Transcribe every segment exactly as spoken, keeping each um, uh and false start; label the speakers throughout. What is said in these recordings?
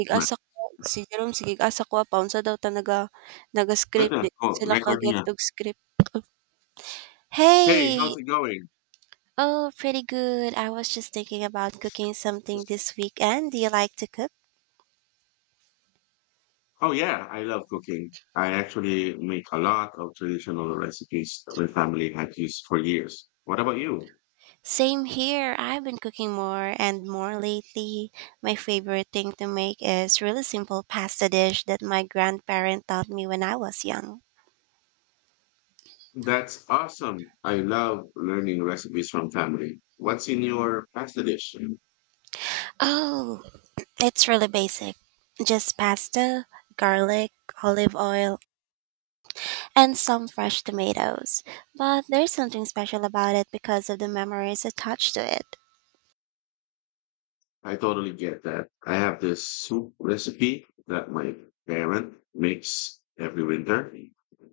Speaker 1: Gig
Speaker 2: My
Speaker 1: asa ko si Jerome sige asa ko apaon sa daw ta naga naga-script
Speaker 2: brother,
Speaker 1: di
Speaker 2: oh,
Speaker 1: sila
Speaker 2: recording.
Speaker 1: kaget
Speaker 2: ah.
Speaker 1: og script.
Speaker 2: Hey,
Speaker 1: Hey!
Speaker 2: how's it going?
Speaker 1: Oh, pretty good. I was just thinking about cooking something this weekend. Do you like to cook?
Speaker 2: Oh yeah, I love cooking. I actually make a lot of traditional recipes my family has used for years. What about you?
Speaker 1: Same here. I've been cooking more and more lately. My favorite thing to make is really simple pasta dish that my grandparent taught me when I was young.
Speaker 2: That's awesome. I love learning recipes from family. What's in your pasta dish?
Speaker 1: Oh, it's really basic. Just pasta, garlic, olive oil, and some fresh tomatoes. But there's something special about it because of the memories attached to it.
Speaker 2: I totally get that. I have this soup recipe that my parent makes every winter.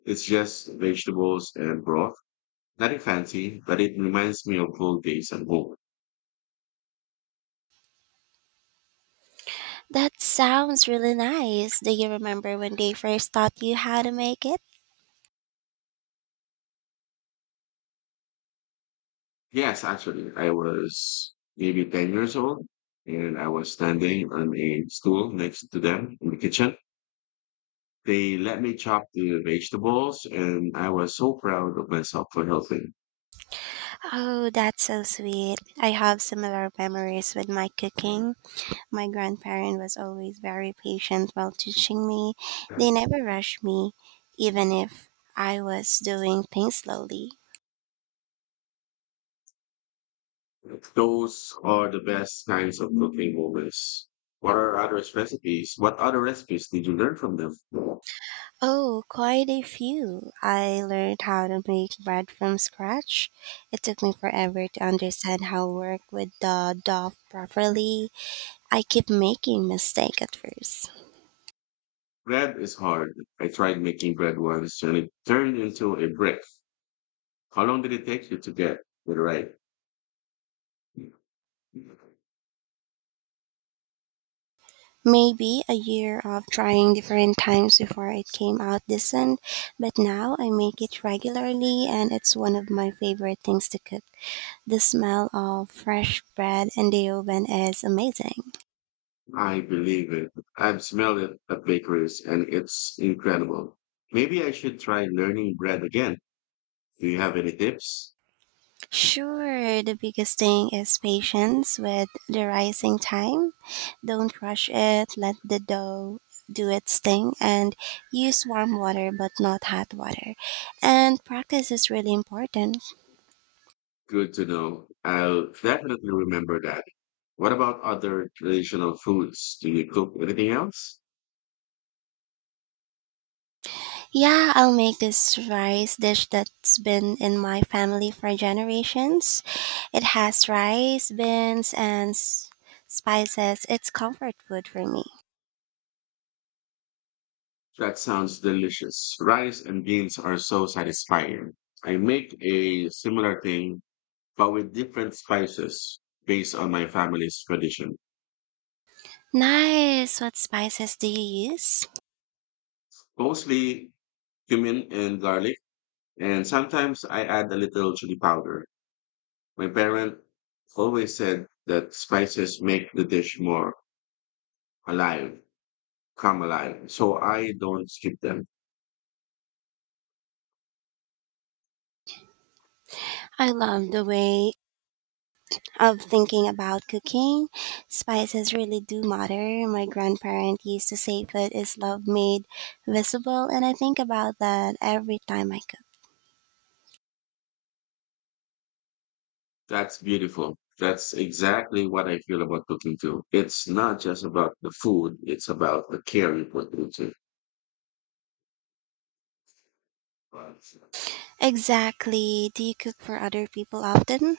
Speaker 2: It's just vegetables and broth. Nothing fancy, but it reminds me of old days at home.
Speaker 1: That sounds really nice. Do you remember when they first taught you how to make it?
Speaker 2: Yes, actually, I was maybe ten years old and I was standing on a stool next to them in the kitchen. They let me chop the vegetables and I was so proud of myself for helping.
Speaker 1: Oh, that's so sweet. I have similar memories with my cooking. My grandparent was always very patient while teaching me. They never rushed me, even if I was doing things slowly.
Speaker 2: Those are the best kinds of cooking moments. What are other recipes? What other recipes did you learn from them?
Speaker 1: Oh, quite a few. I learned how to make bread from scratch. It took me forever to understand how to work with the dough properly. I kept making mistakes at first.
Speaker 2: Bread is hard. I tried making bread once and it turned into a brick. How long did it take you to get it right?
Speaker 1: Maybe a year of trying different times before it came out decent, but now I make it regularly and it's one of my favorite things to cook. The smell of fresh bread in the oven is amazing.
Speaker 2: I believe it. I've smelled it at bakeries and it's incredible. Maybe I should try learning bread again. Do you have any tips?
Speaker 1: Sure, the biggest thing is patience with the rising time. Don't rush it, let the dough do its thing, and use warm water but not hot water. And practice is really important.
Speaker 2: Good to know. I'll definitely remember that. What about other traditional foods? Do you cook anything else?
Speaker 1: Yeah, I'll make this rice dish that's been in my family for generations. It has rice, beans, and s- spices. It's comfort food for me.
Speaker 2: That sounds delicious. Rice and beans are so satisfying. I make a similar thing, but with different spices based on my family's tradition.
Speaker 1: Nice. What spices do you use?
Speaker 2: Mostly cumin and garlic, and sometimes I add a little chili powder. My parent always said that spices make the dish more alive, come alive, so I don't skip them.
Speaker 1: I love the way of thinking about cooking. Spices really do matter. My grandparent used to say food is love made visible, and I think about that every time I cook.
Speaker 2: That's beautiful. That's exactly what I feel about cooking too. It's not just about the food, it's about the care you put into it.
Speaker 1: Exactly. Do you cook for other people often?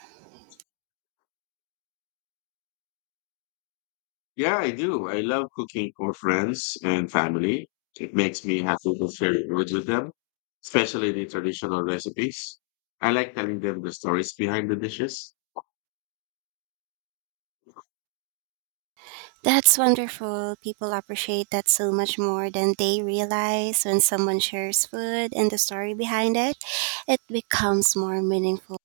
Speaker 2: Yeah, I do. I love cooking for friends and family. It makes me happy to share it with them, especially the traditional recipes. I like telling them the stories behind the dishes.
Speaker 1: That's wonderful. People appreciate that so much more than they realize when someone shares food and the story behind it. It becomes more meaningful.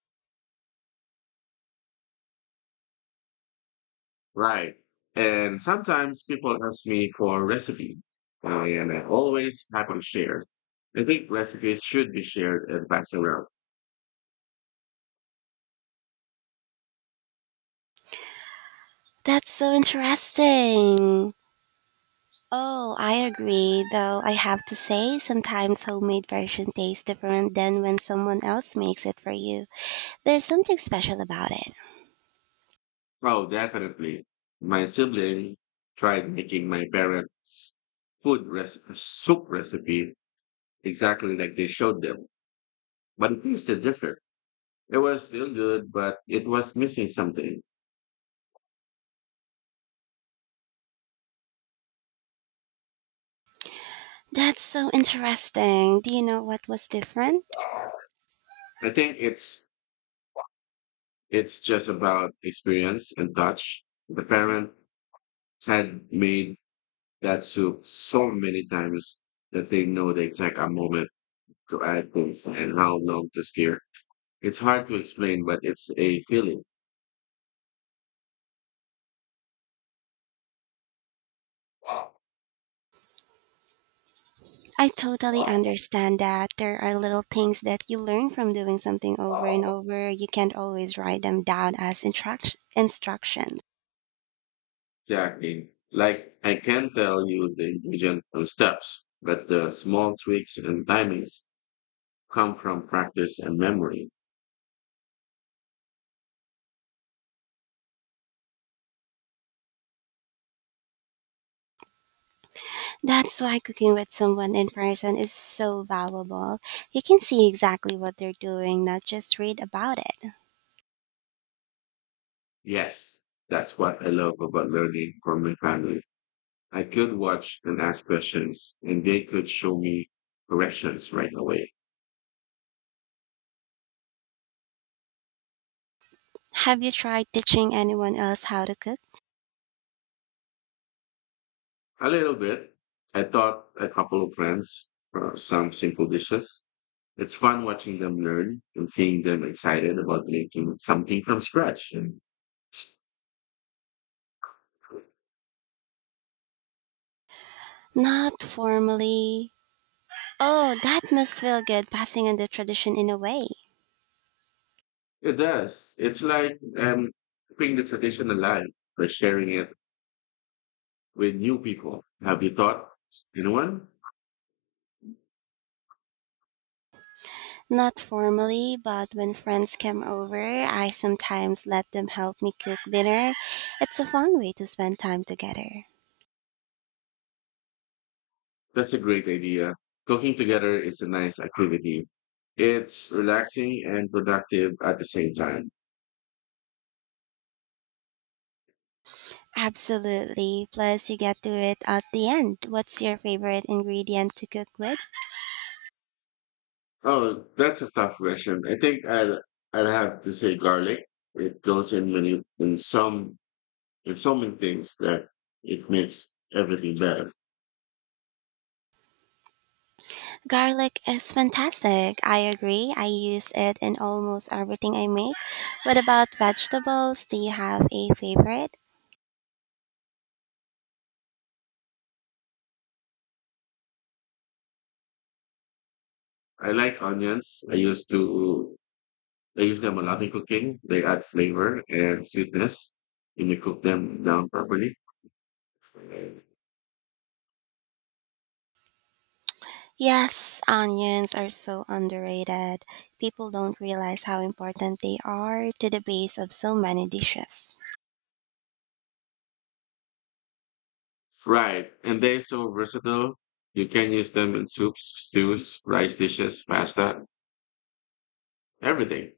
Speaker 2: Right. And sometimes people ask me for a recipe, uh, and I always happy to share. I think recipes should be shared and passed around.
Speaker 1: That's so interesting. Oh, I agree, though I have to say sometimes homemade version tastes different than when someone else makes it for you. There's something special about it.
Speaker 2: Oh, definitely. My sibling tried making my parents' food recipe, soup recipe exactly like they showed them, but it tasted different. It was still good, but it was missing something.
Speaker 1: That's so interesting. Do you know what was different?
Speaker 2: I think it's it's just about experience and touch. The parent had made that soup so many times that they know the exact moment to add things and how long to stir. It's hard to explain, but it's a feeling.
Speaker 1: I totally understand that there are little things that you learn from doing something over and over. You can't always write them down as instruct- instructions.
Speaker 2: Exactly. Like I can tell you the ingredient and steps, but the small tweaks and timings come from practice and memory.
Speaker 1: That's why cooking with someone in person is so valuable. You can see exactly what they're doing, not just read about it.
Speaker 2: Yes, that's what I love about learning from my family. I could watch and ask questions, and they could show me corrections right away.
Speaker 1: Have you tried teaching anyone else how to cook?
Speaker 2: A little bit. I taught a couple of friends uh, some simple dishes. It's fun watching them learn and seeing them excited about making something from scratch.
Speaker 1: Not formally. Oh, that must feel good passing on the tradition in a way.
Speaker 2: It does. It's like um, keeping the tradition alive by sharing it with new people. Have you thought anyone?
Speaker 1: Not formally, but when friends come over, I sometimes let them help me cook dinner. It's a fun way to spend time together.
Speaker 2: That's a great idea. Cooking together is a nice activity. It's relaxing and productive at the same time.
Speaker 1: Absolutely. Plus, you get to it at the end. What's your favorite ingredient to cook with?
Speaker 2: Oh, that's a tough question. I think I'll I'll have to say garlic. It goes in many in some in so many things that it makes everything better.
Speaker 1: Garlic is fantastic. I agree. I use it in almost everything I make. What about vegetables? Do you have a favorite?
Speaker 2: I like onions. I used to I use them a lot in cooking. They add flavor and sweetness when you cook them down properly.
Speaker 1: Yes, onions are so underrated. People don't realize how important they are to the base of so many dishes.
Speaker 2: Right. And they're so versatile. You can use them in soups, stews, rice dishes, pasta, everything.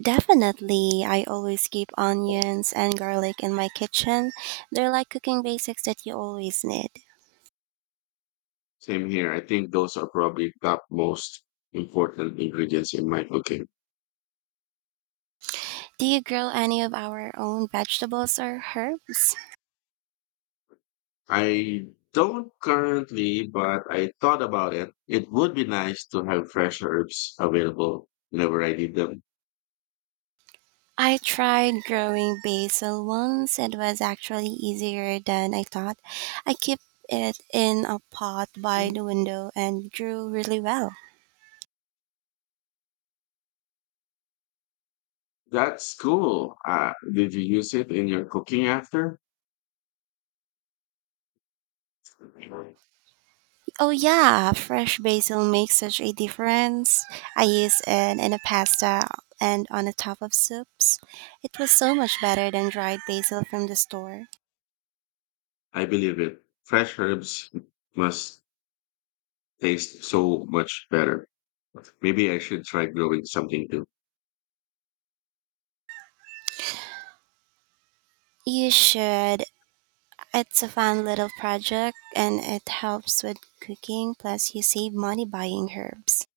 Speaker 1: Definitely, I always keep onions and garlic in my kitchen. They're like cooking basics that you always need.
Speaker 2: Same here. I think those are probably top most important ingredients in my cooking.
Speaker 1: Do you grow any of our own vegetables or herbs?
Speaker 2: I don't currently, but I thought about it. It would be nice to have fresh herbs available whenever I need them.
Speaker 1: I tried growing basil once. It was actually easier than I thought. I kept it in a pot by the window and grew really well.
Speaker 2: That's cool. Uh, did you use it in your cooking after?
Speaker 1: Oh yeah, fresh basil makes such a difference. I use it in a pasta and on the top of soups. It was so much better than dried basil from the store.
Speaker 2: I believe it. Fresh herbs must tastes so much better. Maybe I should try growing something too.
Speaker 1: You should. It's a fun little project and it helps with cooking plus you save money buying herbs.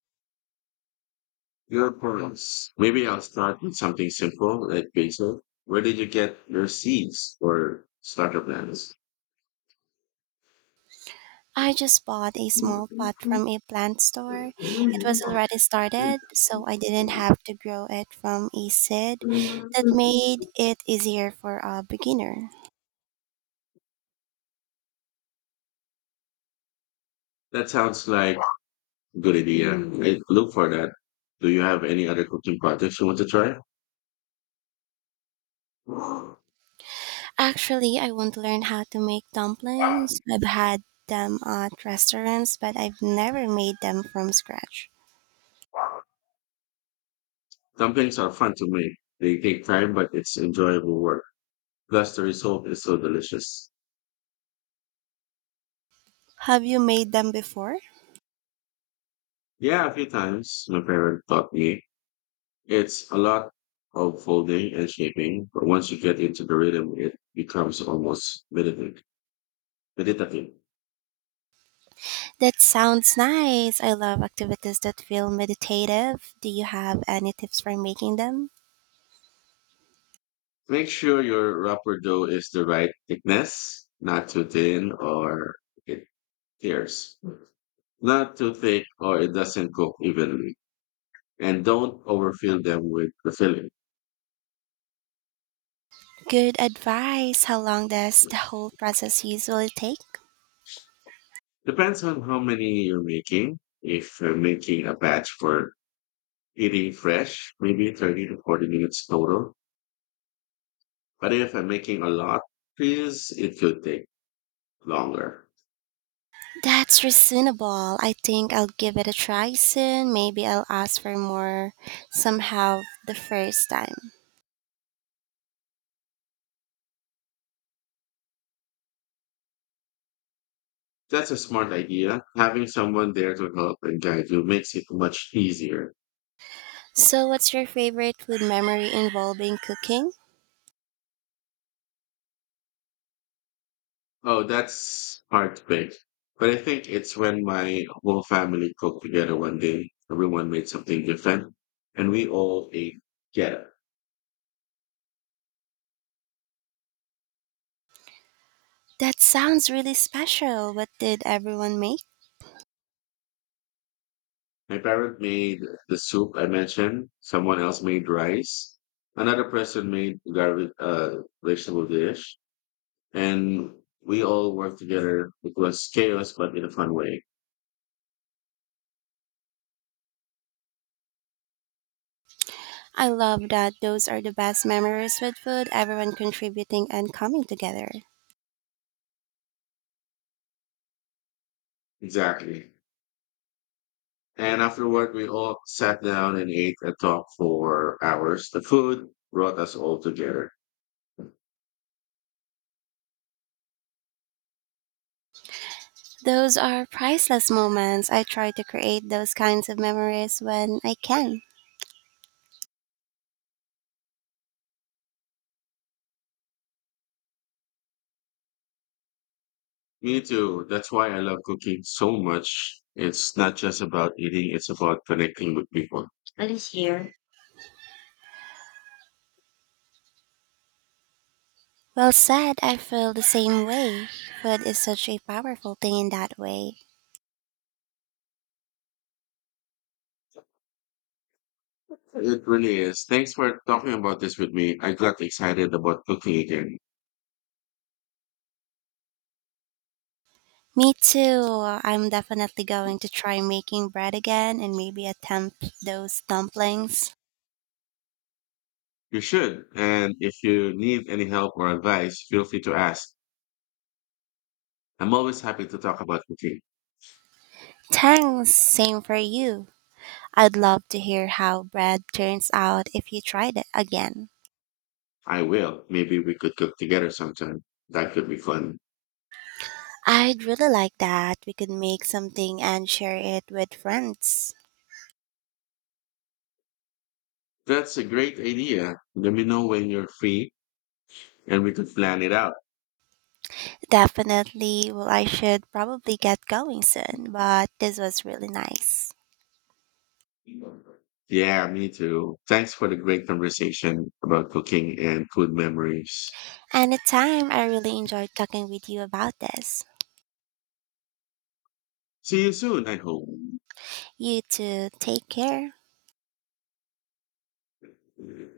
Speaker 2: Your pearls. Maybe I'll start with something simple like basil. Where did you get your seeds or starter plants?
Speaker 1: I just bought a small pot from a plant store. It was already started, so I didn't have to grow it from a seed. That made it easier for a beginner.
Speaker 2: That sounds like a good idea. I look for that. Do you have any other cooking projects you want to try?
Speaker 1: Actually, I want to learn how to make dumplings. I've had them at restaurants, but I've never made them from scratch.
Speaker 2: Dumplings are fun to make. They take time, but it's enjoyable work. Plus, the result is so delicious.
Speaker 1: Have you made them before?
Speaker 2: Yeah, a few times my parents taught me. It's a lot of folding and shaping, but once you get into the rhythm, it becomes almost meditative. meditative.
Speaker 1: That sounds nice. I love activities that feel meditative. Do you have any tips for making them?
Speaker 2: Make sure your wrapper dough is the right thickness, not too thin or it tears, not too thick or it doesn't cook evenly. And don't overfill them with the filling.
Speaker 1: Good advice. How long does the whole process usually take?
Speaker 2: Depends on how many you're making. If you're making a batch for eating fresh, maybe thirty to forty minutes total. But if I'm making a lot, please, it could take longer.
Speaker 1: That's reasonable. I think I'll give it a try soon. Maybe I'll ask for more somehow the first time.
Speaker 2: That's a smart idea. Having someone there to help and guide you makes it much easier.
Speaker 1: So, what's your favorite food memory involving cooking?
Speaker 2: Oh, that's hard to pick. But I think it's when my whole family cooked together one day, everyone made something different, and we all ate together.
Speaker 1: That sounds really special. What did everyone make?
Speaker 2: My parent made the soup I mentioned, someone else made rice, another person made garlic uh, vegetable dish, and we all worked together. It was chaos, but in a fun way.
Speaker 1: I love that those are the best memories with food, everyone contributing and coming together.
Speaker 2: Exactly. And afterward, we all sat down and ate and talked for hours. The food brought us all together.
Speaker 1: Those are priceless moments. I try to create those kinds of memories when I can.
Speaker 2: Me too. That's why I love cooking so much. It's not just about eating, it's about connecting with people. I think
Speaker 1: Well said, I feel the same way. Food is such a powerful thing in that way.
Speaker 2: it really is. Thanks for talking about this with me. I got excited about cooking again.
Speaker 1: Me too. I'm definitely going to try making bread again and maybe attempt those dumplings.
Speaker 2: You should. And if you need any help or advice, feel free to ask. I'm always happy to talk about cooking.
Speaker 1: Thanks, same for you. I'd love to hear how bread turns out if you tried it again.
Speaker 2: I will. Maybe we could cook together sometime. That could be fun.
Speaker 1: I'd really like that. We could make something and share it with friends.
Speaker 2: That's a great idea. Let me know when you're free and we could plan it out.
Speaker 1: Definitely, well, I should probably get going soon, but this was really nice.
Speaker 2: Yeah, me too. Thanks for the great conversation about cooking and food memories.
Speaker 1: Anytime, I really enjoyed talking with you about this.
Speaker 2: See you soon, I hope.
Speaker 1: You too, take care.
Speaker 2: Man,